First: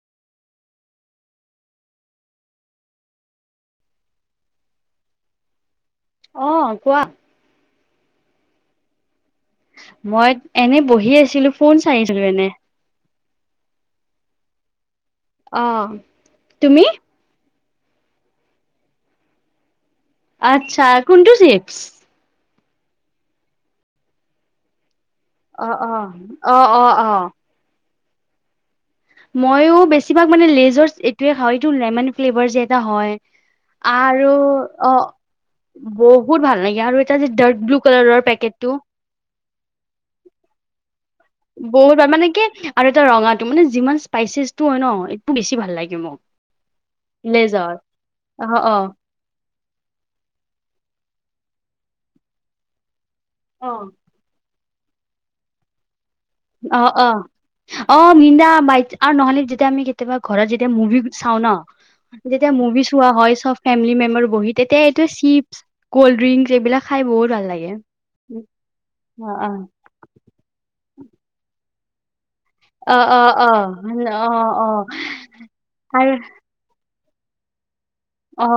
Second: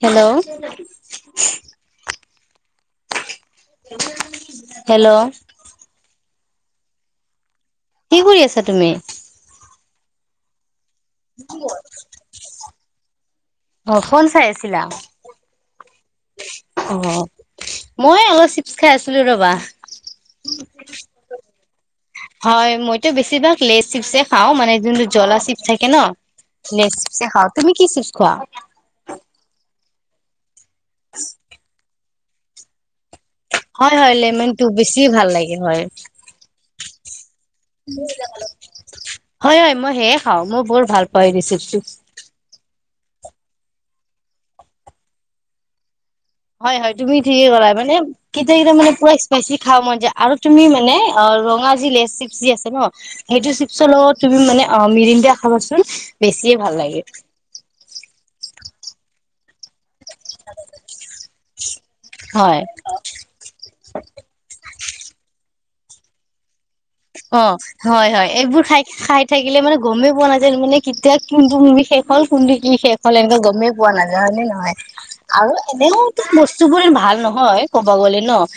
Hello hello অ', কোৱা। কি কৰি আছা তুমি? মই এনে বহি আছিলো ফোন চাইছিলো এনে। অ' ফোন চাই আছিলা? অ', তুমি? অ', মই অলপ চিপচ খাই আছিলো ৰবা। আচ্ছা কোনটো চিপছ? হয়, মইতো বেছিভাগ লেই চিপছে খাও মানে যোন জ্বলা চিপ অ', থাকে ন, অ', অ', লে অ', অ', চিপচে খাওঁ, তুমি কি চিপ খোৱা? মইও বেছিভাগ মানে লেজৰ এইটোয়ে খাওঁ, এইটো লেমন ফ্লেভাৰ যে এটা হয়। [inaudible] হয়, হয়, আৰু লেমেনটো বেছি অ', ভাল লাগে হয়। বহুত ভাল লাগে আৰু এটা যে ডাৰ্ক ব্লু কালাৰৰ পেকেটটো হয়, হয়, মই সেয়ে খাওঁ মই বৰ ভাল পাওঁ এই চিপছটো। বহুত বাৰ মানে কি আৰু এটা ৰঙাটো মানে যিমান স্পাইচেচটো হয় ন একদম বেছি ভাল লাগে মোক হয়, হয়, তুমি ঠিকে কৰা লেজাৰ মানে কেতিয়া অ', কেতিয়া অ', মানে পুৰা স্পাইচি খাওঁ মন য আৰু তুমি মানে অ, ৰঙা যি লে চিপছ যি আছে ন? সেইটো অ', চিপচৰ লগত তুমি মানে অ, মিৰিণ্ডা খাবা চোন। অ', অ', অ', নিদাই আৰু নহলে যেতিয়া আমি কেতি কেতিয়াবা ঘৰত যেতিয়া মুভি চাও ন, যেতিয়া হয়। মুভি চোৱা হয় চব ফেমিলি মেম্বাৰ বহি তেতিয়া চিপছ কল্ড ড্ৰিংকচ এইবিলাক খাই বহুত ভাল অ', লাগে। হয়, হয়, এইবোৰ খাই খাই অ অ থাকিলে মানে গমেই পোৱা নাযায় মানে কেতিয়া কিন্তু মুভি শেষ হ'ল। [unintelligible] কি শেষ অ হ'ল অ এনেকে অ গমেই পোৱা নাযায় হয় অ নে অ নহয় আৰু আৰু এনেইতো বস্তু বোৰ ভাল নহয় ক'ব গ'লে ন অ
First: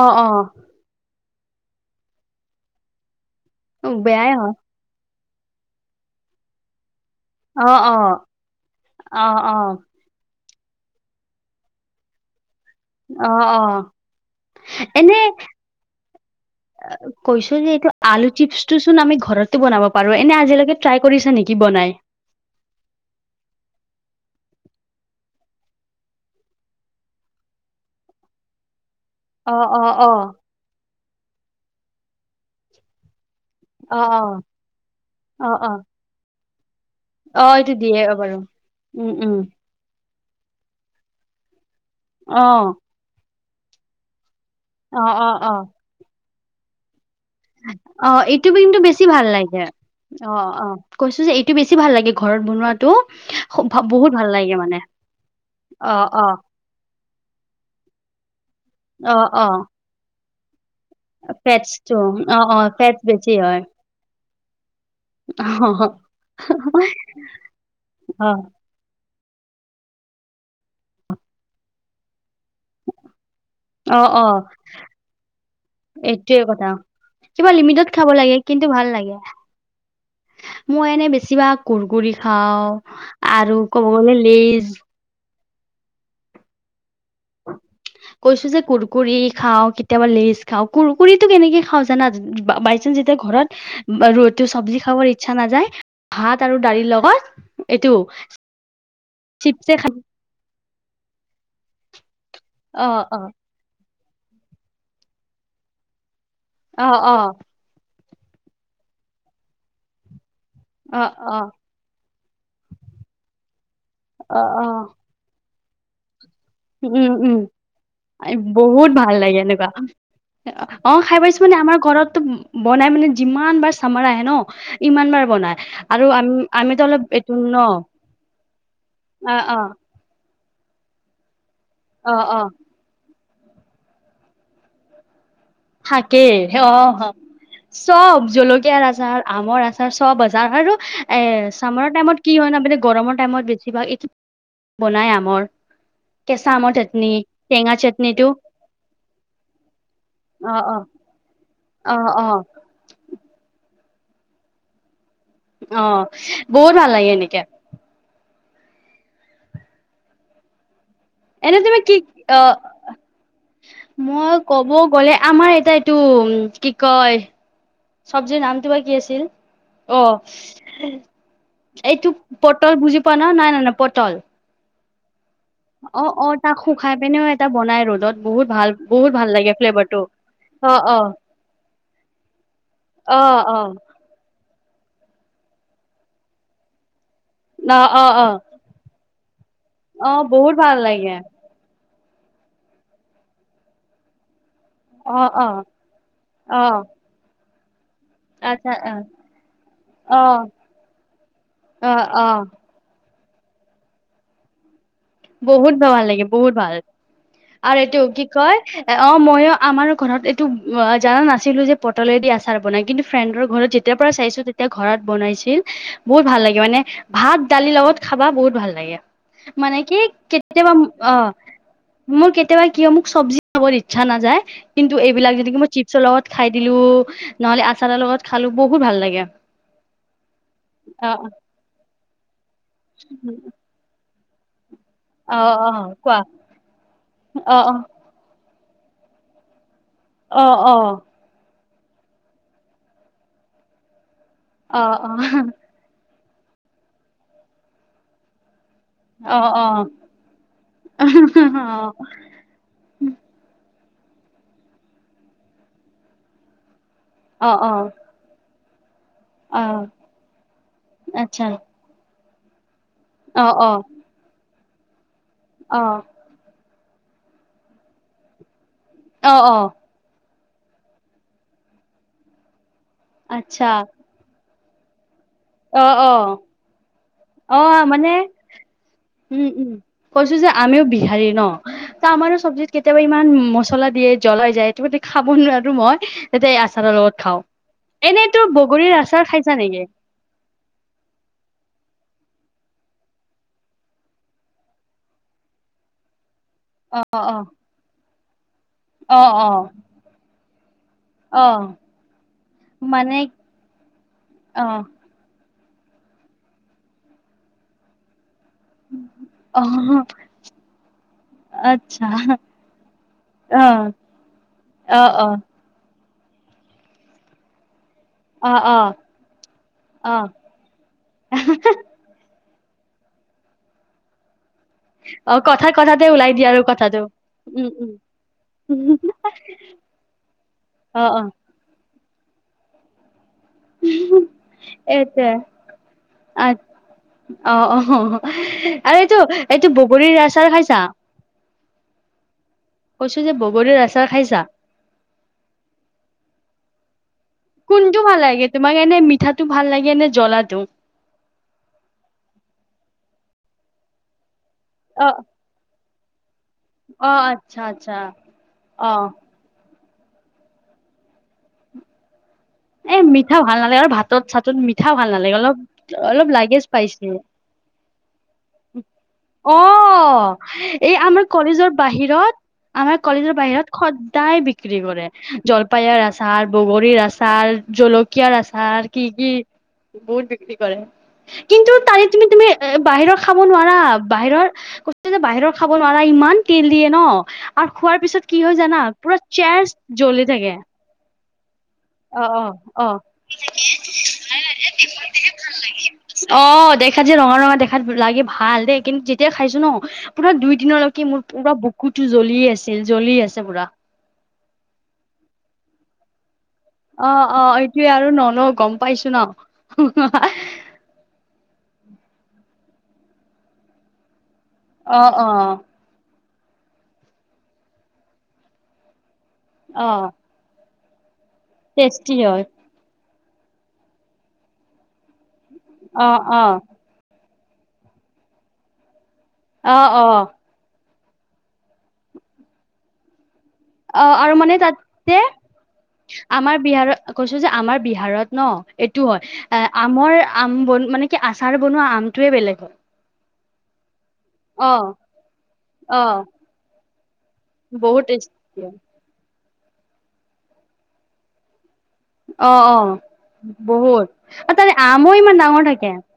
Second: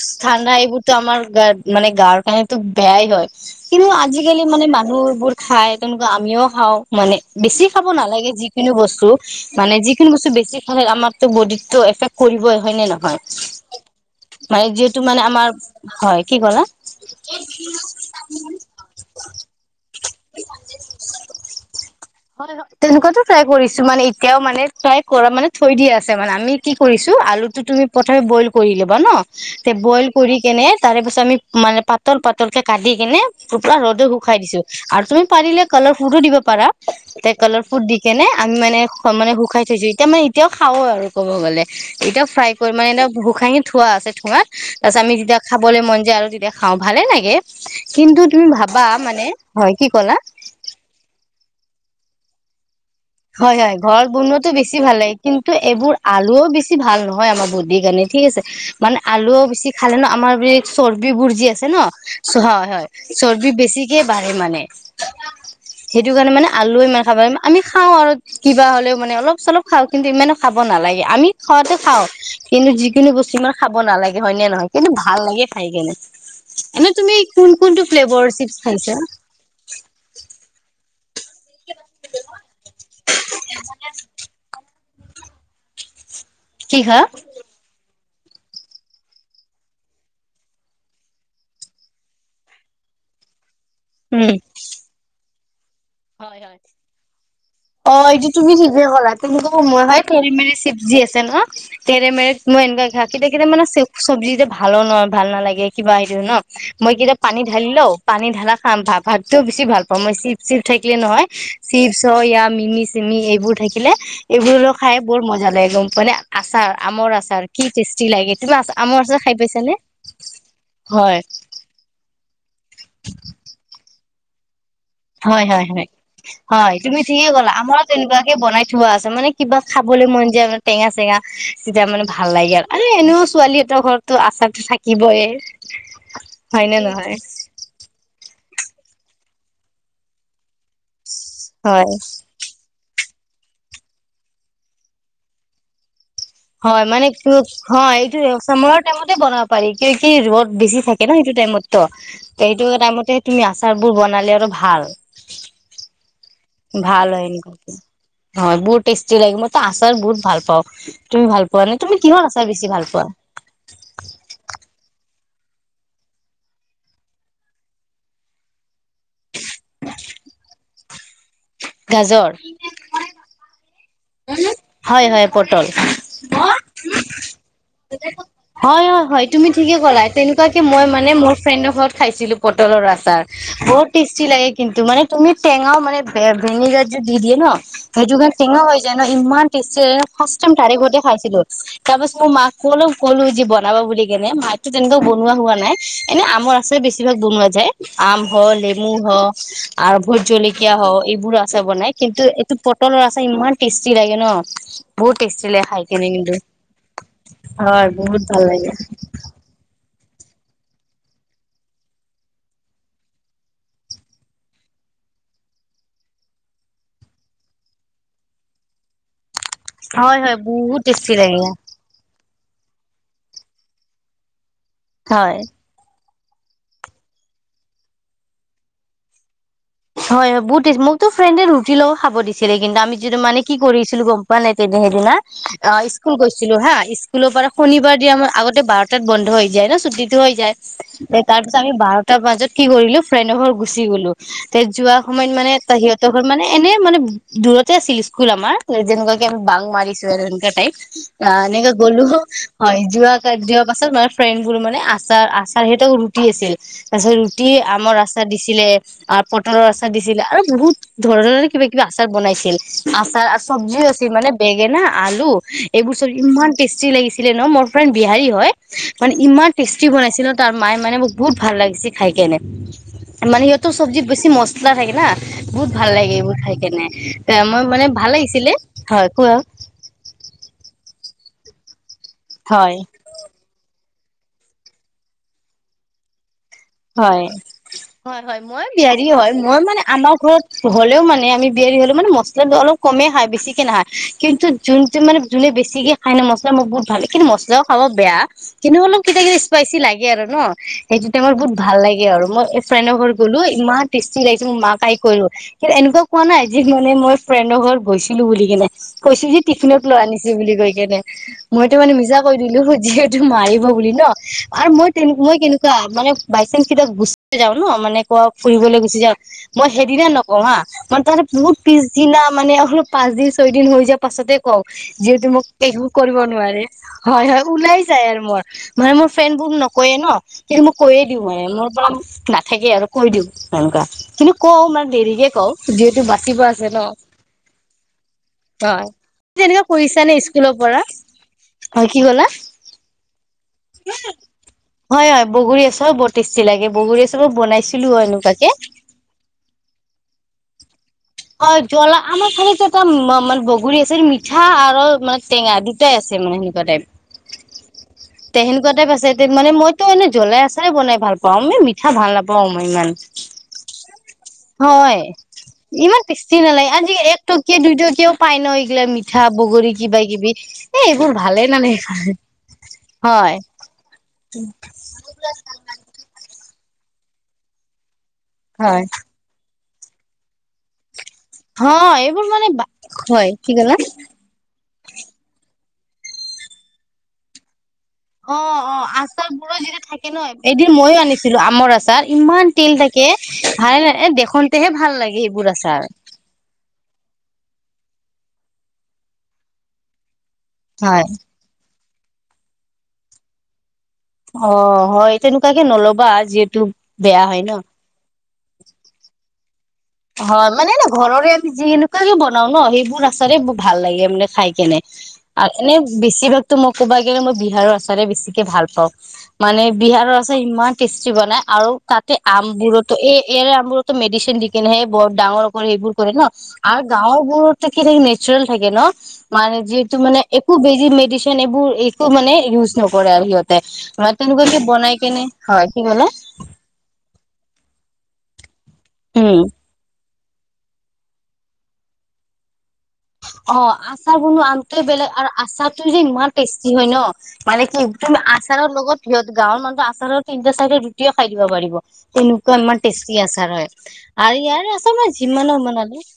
অ অ ঠাণ্ডা এইবোৰতো আমাৰ গাৰ মানে গাৰ কাৰণে ত বেয়াই হয় কিন্তু বেয়াই আজিকালি হয় মানে মানুহবোৰ খাই তেনেকুৱা আমিও খাওঁ। মানে বেছি অ খাব অ নালাগে যিখিনি বস্তু অ মানে অ যিখিনি বস্তু বেছি মানে আমাৰতো বডিতো এফেক্ট কৰিবই। হয় নে নহয় অ অ মানে যিহেতু এনে মানে আমাৰ হয় কি ক'লা? কৈছো যে এইটো আলু চিপছ টো চোন আমি ঘৰত বনাব পাৰো এনে আজিলৈকে ট্ৰাই কৰিছা নেকি বনাই? হয়, হয়, তেনেকুৱাটো ট্ৰাই কৰিছো মানে এতিয়াও মানে ট্ৰাই কৰা মানে থৈ দিয়া আছে মানে আমি কি কৰিছো আলুটো তুমি প্ৰথমে বইল কৰি ল ন অ তে অ বইল অ কৰি কেনে তাৰে পিছত আমি মানে পাতল পাতলকে কাটি কেনে [unintelligible] অ ৰ'দত অ শুকাই দিছোঁ আৰু তুমি অ পাৰিলে অ কালাৰ ফুডু দিব পাৰা। টে অ কালৰ এইটো ফুট দি দিয়ে কেনে বাৰু আমি মানে উম মানে উম শুকাই থৈছো। এতিয়া মানে এতিয়াও খাওঁ আৰু ক'ব গ'লে এতিয়াও অ ফ্ৰাই কৰি মানে এতিয়া ভোু খাঙি থোৱা আছে ঠোঁৱাত অ তাৰপাছত আমি অ যেতিয়া অ খাবলৈ মন যায় আৰু তেতিয়া খাওঁ ভালে লাগে। কিন্তু অ', তুমি এইটো কিন্তু ভাবা বেছি মানে ভাল লাগে হয় কি ক'লা অ', অ', কৈছো যে এইটো বেছি বেছি ভাল লাগে ঘৰত বনোৱাত হয়, হয়, ঘৰত বনোৱাটো বেছি ভাল লাগে কিন্তু এইবোৰ অ অ আলুও বেছি ভাল নহয়। হয় আমাৰ বুদ্ধি কাৰণে ঠিক আছে মানে অ আলুও অ বেছি খালে ন আমাৰ চৰ্বিবোৰ যি আছে ন' ফেটছটো অ অ হয়, হয়, ফেটছ বেছি চৰ্বি হয় বেছিকে বাঢ়ে মানে। সেইটো কাৰণে মানে আলু ইমান খাব ল আমি খাওঁ আৰু অ কিবা হলেও মানে অলপ চলপ খাওঁ কিন্তু ইমানে খাব নালাগে আমি খোৱাতে খাওঁ। কিন্তু যিকোনো বস্তু ইমান খাব অ নালাগে অ হয় নে নহয়? কিন্তু ভাল লাগে খাই কেনে এইটোয়ে কথা এনে তুমি কোন কিবা কোনটো লিমিটত খাব ফ্লেভাৰ লাগে চিপছ কিন্তু ভাল খাইছা? লাগে মই এনে বেছিভাগ কুৰকুৰি খাও আৰু ক'ব গ'লে লেজ কি হা? কৈছো যে কুৰকুৰি খাওঁ কেতিয়াবা লেজ খাওঁ কুৰকুৰিটো কেনেকে খাওঁ জানা? যেতিয়া ঘৰত ৰু উম চব্জি খাবৰ ইচ্ছা নাযায়, হয় ভাত হয় আৰু দাৰি লগত অ', এইটো তুমি ঠিকে ক'লা তেনেকা চিপছে সময় খাই হয় তেৰ মেৰে চিবজি আছে ন তেৰেমেৰেক মই এনেকুৱা অ ঘা অ কেট কেইটা মানে চ চব্জি যেতিয়া ভালো নহয় ভাল নালাগে কিবা সটো ন অ মই অ কেতিয়া পানী ঢালি লও পানী ঢালা খাম ভ ভাতটোও বেছি ভাল পাওঁ মই চিপ, চিপ থাকিলে অ নহয় অ চিপছ হয় ইয়া মিমি, চিমি এইবোৰ থাকিলে অ অ এইবোৰ খাই বৰ মজা লাগে গম মানে আচাৰ উম আমৰ উম আচাৰ কি টেষ্টি লাগে তুমি আচাৰ বহুত আমৰ ভাল আচাৰ লাগে খাই এনেকুৱা পাইছানে? অ', হয় খাই পাইছো মানে আমাৰ ঘৰতটো বনাই মানে যিমান বাৰ চামৰা আহে ন ইমান বাৰ হয়, বনাই হয়, হয়, আৰু আমি হয় আমিতো তুমি অলপ ঠিকে এইটো ক'লা ন আমাৰ তেনেকুৱাকে বনাই থোৱা আছে মানে অ কিবা অ খ বোলে মনজে টেঙা চেঙা চতিয়া মানে অ ভাল অ লাগে আৰু আৰু এনেও ছোৱালীহঁতৰ ঘৰতো আচাৰতো থাকিবইে থাকেই অ', চব জলকীয়াৰ আচাৰ আমৰ আচাৰ চব আজাৰ হয় আৰু এ চামাৰৰ হয় টাইমত কি হয় ন মানে গৰমত টাইমত বেছিভাগ এই বনাই আমৰ কেঁচা আমৰ হয়, চাটনি মানে টেঙা এইটো চাটনিটো চামাৰ ৰ টাইমতে বনাব পাৰি কি, কি ত অ অ বেছি থাকে ন সেইটো টাইমতো অ অ সেইটো টাইমতে তুমি আচাৰ বোৰ বনালে আৰু ভাল আহ বহুত ভাল লাগে হয় এনেকে এনেকুৱাকে হয়, বহুত টেষ্টি লাগে মো আচাৰ বহুত ভাল পাওঁ তুমি ভাল এনে পোৱা নে তুমি কি কিহৰ আচাৰ বেছি ভাল আহ পোৱা? মই কব গ'লে আমাৰ এটা এইটো উ কি কয় চব্জিৰ নামটো বা কি আছিল অ', এইটো গাজৰ পটল বুজি পোৱা ন নাই ন নাই পটল হয়, হয় অ', অ', তাক পটল শুখাই পিনেও এটা বনাই ৰ'দত বহুত ভাল, বহুত ভাল লাগে ফ্লেভাৰ টো তেকুৱ কি মই মানে মোৰ ফ্ৰেণ্ডৰ ঘৰত খাইছিলো পটলৰ আচাৰ অ', অ', বহুত টেষ্টি লাগে কিন্তু মে তুমি টেঙাও মানে ভিনেগাৰ যটো দি দিয়ে ন অ', অ', সেইটো কাৰণ অ', টেঙাও যেন ইমান টেষ্টি লাগে অ', ফাষ্ট বহুত টাইমত ভাল তাৰিখতে লাগে। খাইছিলো। তাৰ পাছত মই মাক কল ক'লো যি বনাব বুলি কেনে মাক টো তেনেকও অ', বনোৱা হোৱা অ', নাই এনে আমৰ আছাৰে অ', বেছি ভাগ বনোৱা যায় আম হওক আচ্ছা লেমু অ', হওক আৰু ভোট অ', জলকীয়া হও এইবোৰো আছে বনাই অ', কিন্তু অ', এইটো পটলৰ আছে ইমান টেষ্টি লাগে ন বহুত টেষ্টি লাগে বহুত খাই ভবাল কেনে লাগে কিন্তু বহুত ভাল আৰু হয় এইটো বহুত কি ভাল কয় লাগে অ মইো আমাৰ ঘৰত এইটো জাননা নাছিলোঁ যে পটলেদি আচাৰ বনাই কিন্তু ফ্ৰেণ্ডৰ ঘৰত যেতিয়াৰ পৰা চাইছোঁ তেতিয়া ঘৰত বনাইছিল বহুত ভাল লাগে মানে ভাত দালিৰ লগত খাবা বহুত ভাল লাগে মানে কি হয় হয় কেতিয়াবা বহুত টেষ্টি অ', লাগে মোৰ কেতিয়াবা কিয় মোক চব্জি খাবৰ ইচ্ছা নাযায়, কিন্তু এইবিলাক হয় যদি মই চিপছৰ লগত খাই দিলো নহলে আচাৰাৰ লগত খালো বহুত ভাল লাগে হয়, হয় বহুত দি মোকতো অ ফ্ৰেণ্ডে ৰুটি লগও খাব দিছিলে কিন্তু আমি যিটো মানে কি কৰিছিলো গম পোৱা নাই তেনা সেইদিনা অ', স্কুল গৈছিলো হা স্কুলৰ পৰা অ শনিবাৰ দিয়া ম আগত বাৰটাত বন্ধ হৈ যায় ন ছুটি টো হৈ অ যায় অ অ তাৰছ আমি বাৰটাৰ বাজত কি কৰিলো ফ্ৰেণ্ডৰ ঘৰ গুচি গলো তে অ অ যোৱা সময়ত মানে ত সিহঁত তত মানে এনেই মানে দূৰতে আছিল স্কুল আমাৰ যেনেকুৱা কে অ আমি বাং অ অ মাৰিছো আৰু এনেকা অ', এনেকাে গ'লো হয় যোৱা কাৰ য পাছত মে ফ্ৰেণ্ড বোৰ মানে আচাৰ আচাৰ সেইত ৰুটি আছিল তাৰ পিছত ৰুটি অ আমৰ আচাৰ দিছিলে অ পটৰৰ অ আচাৰ দিছিলে আৰু বহুত ধৰ আচ্ছা ধৰে কিবা- কিবি আচাৰ বনাইছিল আচাৰ অ আৰু অ চব্জিও আছে মানে বেঙেনা আলু অ এইবোৰ চবজি ইমান টেষ্ট ইমান টেষ্টি লাগিছিলে মোৰ ফ্ৰেণ্ড বিহাৰী হয়, অ ইমান অ টেষ্টি বনাইছে। তাৰ মায়ে মানে মোক বহুত ভাল লাগিছে খাই কেনে আচ্ছা মানেহঁতৰ চব্জিত বেছি মছলা থাকে না বহুত অ ভাল অ লাগে এইবোৰ খাই কেনে এ মই মানে ভাল লাগিছিলে হয় কোৱা উম উম কৈছো যে আমিও বিহাৰী ন আমাৰ চব্জিত হয় কেতিয়াবা ইমান মলা দিয়ে জ্বলাই যায় [unintelligible] খাব নোৱাৰো মই যাতে এই আচাৰৰ লগত হয় খাওঁ হয় এনেইতো হয় মই বগৰীৰ বিহাৰিয়ে আচাৰ হয় খাইছা মই মানে নেকি আমাৰ ঘৰত হ'লেও মানে আমি বিয়াৰি হ'লেও মানে মছ মচলাটো অলপ কমে খয় বেছিকে নাহায় কিন্তু যোনটো মানে যোনে বেছিকে খায় ন মছ লা মোক বহুত অ ভাল কিন্তু অ মছলাও খাব বেয়া কিন্তু অলপ অ কেতিয়া কেতিয়া অ স্পাইচি লাগে আৰু ন সেইটো টাইমত অ বহুত ভাল লাগে আৰু মই এই ফ্ৰেণ্ডৰ ঘৰত মানে গ'লো ইমান টেষ্টি লাগিছে মই অ মাক আহি কলো কিন্তু এনেকুৱা কোৱা নাই যি মানে মই ফ্ৰেণ্ডৰ ঘৰত গৈছিলো বুলি কেনে কৈছো যে অ টিফিনত লৈ আনিছো বুলি কৈ কিনে মইতো মানে আচ্ছা মিছা কৈ দিলো যিহেতো মাৰ অ মাৰিব বুলি ন আৰু মই অ অ কেনেকুৱা মানে বাইনেঞ্জ কেতিয়াবা গোচ্ছা হৈ যাওঁ ন মানে অ অ ফুৰিবলৈ গুছি যাওঁ মই সেইদিনা অ নকওঁ হা মই তাহাতক বহুত পিছদিনা মানে হলোঁ পাঁচ দিন ছয় দিন হৈ যোৱা পাছতে কও যিহেতু অ মোক কথা একো কথাতে কৰিব ওলাই দিয়া আৰু নোৱাৰে কথাটো হয় হয় উম ওলাই উম যাই আৰু মোৰ মানে মোৰ ফ্ৰেণ্ডবো নকয়ে ন কিন্তু মই অ কৈয়ে অ দিওঁ মানে মোৰ পৰা নাথাকে আৰু কৈ দিওঁ এনেকুৱা কিন্তু কও মানে এইটোৱে দেৰিকে কওঁ যিহেতু বাচিব আ আছে ন অ অ হয় আৰু এইটো তেনেকুৱা এইটো কৰিছা নে বগৰীৰ আচাৰ স্কুলৰ পৰা খাইছা হয় কি কলা কৈছো যে বগৰীৰ আচাৰ খাইছা হয় হয় বগৰী আচাৰো বৰ বেছি লাগে বগৰিচ কোনটো ভাল লাগে তোমাক এনে মিঠাটো ভাল লাগে এনে জ্বলাটো? অ জ্বলা আমাৰ চালত মা মা বগৰী আছে মিঠা আৰু অ মানে টেঙা দুটাই আছে মানে সেনে অ আচ্ছা আচ্ছা তে সেনেকুৱা অ টাইপ আছে মানে মই ত এনে জ্বলা আচাৰেই বনাই ভাল পাওঁ মই মিঠা ভাল নাপা বম ইমান, এ মিঠা ভাল নালাগে আৰু ভাতত চাতত মিঠা হয় ভাল নালাগে অলপ ইমান অলপ টেষ্টি লাগে নালাগ আজি স্পাইচি এক টকীয়া দুইটকীয়াও পাই ন এইগিলা মিঠা অ বগৰী কিবা কিবি এ এই এইবোৰ আমাৰ ভালে কলেজৰ নালাগে খাই। বাহিৰত আমাৰ কলেজৰ হয় বাহিৰত খদাই বিক্ৰী কৰে জল পায়াৰ আচাৰ বগৰীৰ আচাৰ জলকীয়াৰ আচাৰ হয় কি কি বহুত বিক্ৰী কৰে। কিন্তু হয় তাৰে তুমি এইবোৰ তুমি মানে বাহিৰৰ হয় খাব কি ক'লা নোৱাৰা বাহিৰৰ কৈ যে বাহিৰৰ খাব নোৱাৰা ইমান তেল দিয়ে ন। আৰু খোৱাৰ পিছত অ কি হয় অ জানা পুৰা আচাৰ বোৰো যেতিয়া চেষ্ট ন জ্বলি থাকে। এদিন মইয়ো আনিছিলো আমৰ আচাৰ অ অ ইমান তেল অ থাকে ভাল এ দেখনতেহে ভাল লাগে এইবোৰ আচাৰ [unintelligible] অ দেখাত যে ৰঙা ৰঙা দেখাত লাগে ভাল দেই কিন্তু যেতিয়াই খাইছো ন পুৰা দুই হয় দিনলৈকে মোৰ পুৰা বুক কুতো জ্বলিতেওঁ আছিল জ্বলি আছে পুৰা। অ হয় তেনেকুৱাকে নলবা যিহেতু অ বেয়া অ হয় ন এইটোৱে আৰু নলওঁ গম পাইছো ন। হয় মানে ন ঘৰৰে আমি যি এনেকুৱাকে বনাও ন সেইবোৰ আচাৰে ভাল লাগে মানে খাই। কেনে অ অ আৰু এনে বেছিভাগতো মই ক'বা গেলে মই বিহাৰৰ ওচৰে বেছিকে ভাল পাওঁ। মানে অ বিহাৰৰ আচাৰ ইমান টেষ্টি বনাই আৰু টেষ্টি তাতে হয় আমবোৰতো এই ইয়াৰে আমোৰতো মেডিচিন দি কেনে সে বৰ ডাঙৰ কৰে সেইবোৰ অ কৰে ন অ আৰু গাঁৱৰ মোৰ তাকেটো নেচাৰেল থাকে ন মানে অ যিহেতু অ মানে একো বেজি এইবোৰ একো মানে ইউজ নকৰে আৰু সিহঁতে অ ম আৰু তেনেকুৱা মানে কি বনাই তাতে কেনে হয় কি কলে আমাৰ বিহাৰত কৈছো যে আমাৰ বিহাৰত ন এইটো হয় উম। এ আমাৰ আম বন মান কি আচাৰ বনোৱা আমটোৱে বেলেগ হয় অ আ আচাৰ বনোৱা আমটোয়ে অ', বেলেগ আৰু আচাৰটো যে অ', ইমান টেষ্টি হয় ন মানে কি বহুত একদম টেষ্টি হয়। আচাৰৰ লগত সিহত গাঁৱৰ মানুহে আছাৰে তিনিটা চাৰিটা ৰুটিও খাই দিব পাৰিব। তেনেকুৱা অ', ইমান অ', টেষ্টি আছাৰ হয় বহুত আৰু তাৰে ইয়াৰ আছাৰ আমো মই ইমান যিমানো ডাঙৰ থাকে বনালোঁ।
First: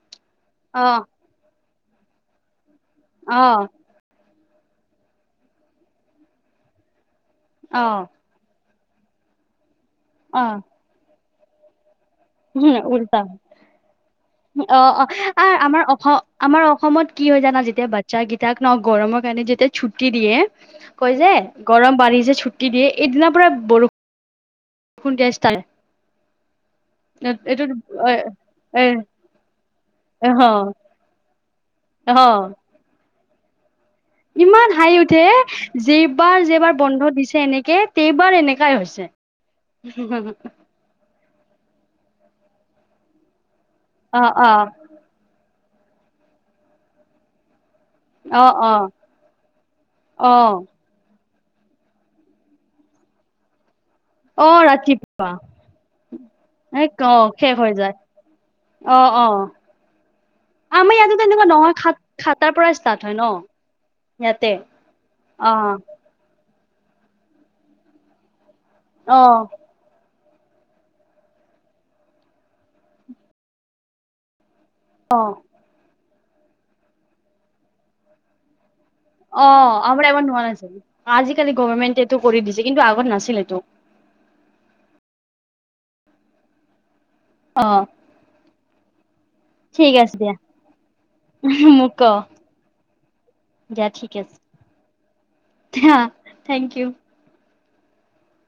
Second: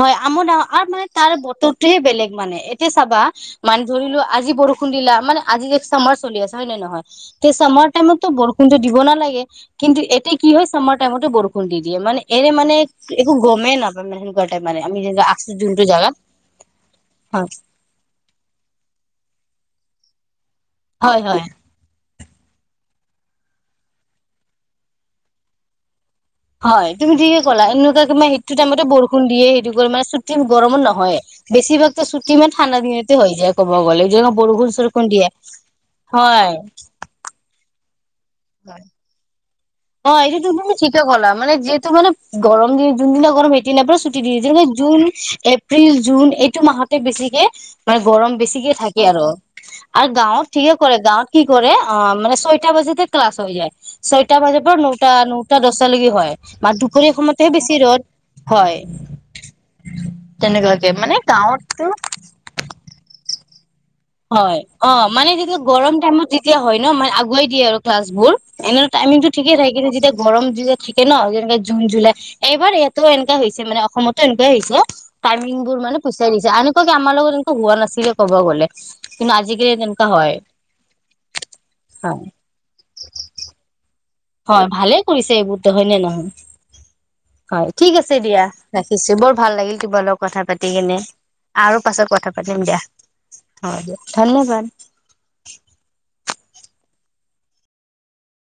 হয়, আমো ডাঙৰ আৰু মানে অ', তাৰ বতৰটোহে বেলেগ মানে এতিয়া চাবা অ', মানে ধৰি লোৱা আজি বৰষুণ দিলা মানে আজি যে চামাৰ চলি আছে হয় নে নহয় তেই চামাৰ অ', টাইমতো বৰষুণ টো দিব নালাগে। কিন্তু, এতিয়া কি অ', হয়, চামাৰ টাইমতো বৰষুণ দি দিয়ে মানে এনে মানে উম, উল্টা একো গমেই নাপায় মানে সেনেকুৱা টাইপ অ', মানে আমি অ', যেনে আহ আমাৰ অসম আমাৰ অসমত কি হয় জানা যেতিয়া বাচ্ছাকেইটাক ন গৰমৰ কাৰণে যেতিয়া ছুটি দিয়ে। কৈ হয় যে হয় গৰম বাৰী যে ছু্টি দিয়ে এইদিনাৰ পৰা বৰষুণ খুন্দষ্ট তাৰে হয় তুমি যিকে ক'লা এনেকুৱাক সেইটো টাইমতে এ বৰষুণ দিয়ে স মানে চুটি অ গৰমত নহয়ে বেছিভাগটো ছুটি অ', ঠাণ্ডা দিনতে হৈ যায় গ'লে যেনে বৰষুণ ইমান হাঁহি চৰষুণ উঠে দিয়ে যেবাৰ হয় যেবাৰ বন্ধ দিছে এনেকে এইবাৰ এনেকাই হৈছে অ এইটো দুদিন ঠিকে কলা মান যিহেতু মান গৰম দ দুদিিন গৰম দিনাৰ পৰা ছুটি অ', দি দিয়ে অ', জুন এপ্ৰিল জুন এইটো মাহতে বেছিকে মানে গৰম অ', বেছিকে অ', থাকে আৰু আৰু গাঁৱত অ', ঠিকে কৰে গাঁৱত কি কৰে অ মানে ছয়টা বাজেতে ক্লাছ হৈ যায় ছয়টা বাজে অ', নটা ৰাতিপুৱা নটা দহটালৈকে হয় মাত এ দুপৰীয়া অ', সময়তেহে শেষ হৈ বেছি যায় ৰদ হয় অ অ তেনেকুৱাকে আমাৰ মানে ইয়াতো তেনেকুৱা নহয় গাঁৱতটো সাত সাতাৰ পৰা ষ্টাৰ্ট হয় ন ইয়াতে হয় অ মানে তেতিয়া অ', গৰম টাইমত যেতিয়া হয় ন মানে আগুৱাই দিয়ে আৰু ক্লাছবোৰ এনে টাইমিংটো অ', ঠিকেই থাক কি যেতিয়া গৰম যে যে থাকে ন যেনেকে জুন জুলাই এইবাৰ ইহাতো এনেককা হৈছে মানে অসমতো এ অ', টাইমিং বোৰ মানে পিচুৱাই দিছে আনেুৱা কি আমাৰ লগত হোৱা নাছিলে ক'ব গ'লে কিন্তু অ আজিকালি তেনেকুৱা আমাৰ এবাৰ হয় নোৱাৰ নাছিলো আজিকালি গভমেণ্টে এইটো হয় কৰি দিছে কিন্তু আগত নাছিল এইটো হয় ভালে কৰিছে এইবোৰ দে হয়নে নহয় হয় অ', ঠিক আছে দিয়া ৰাখিছো বৰ ভাল লাগিল ঠিক তোমাৰ লগ আছে দিয়া কথা পাতি কেনে আৰু মোক ক পাছত কথা পাতিম দিয়া হ দিয়া ঠিক আছে ধন্যবাদ থেংক ইউ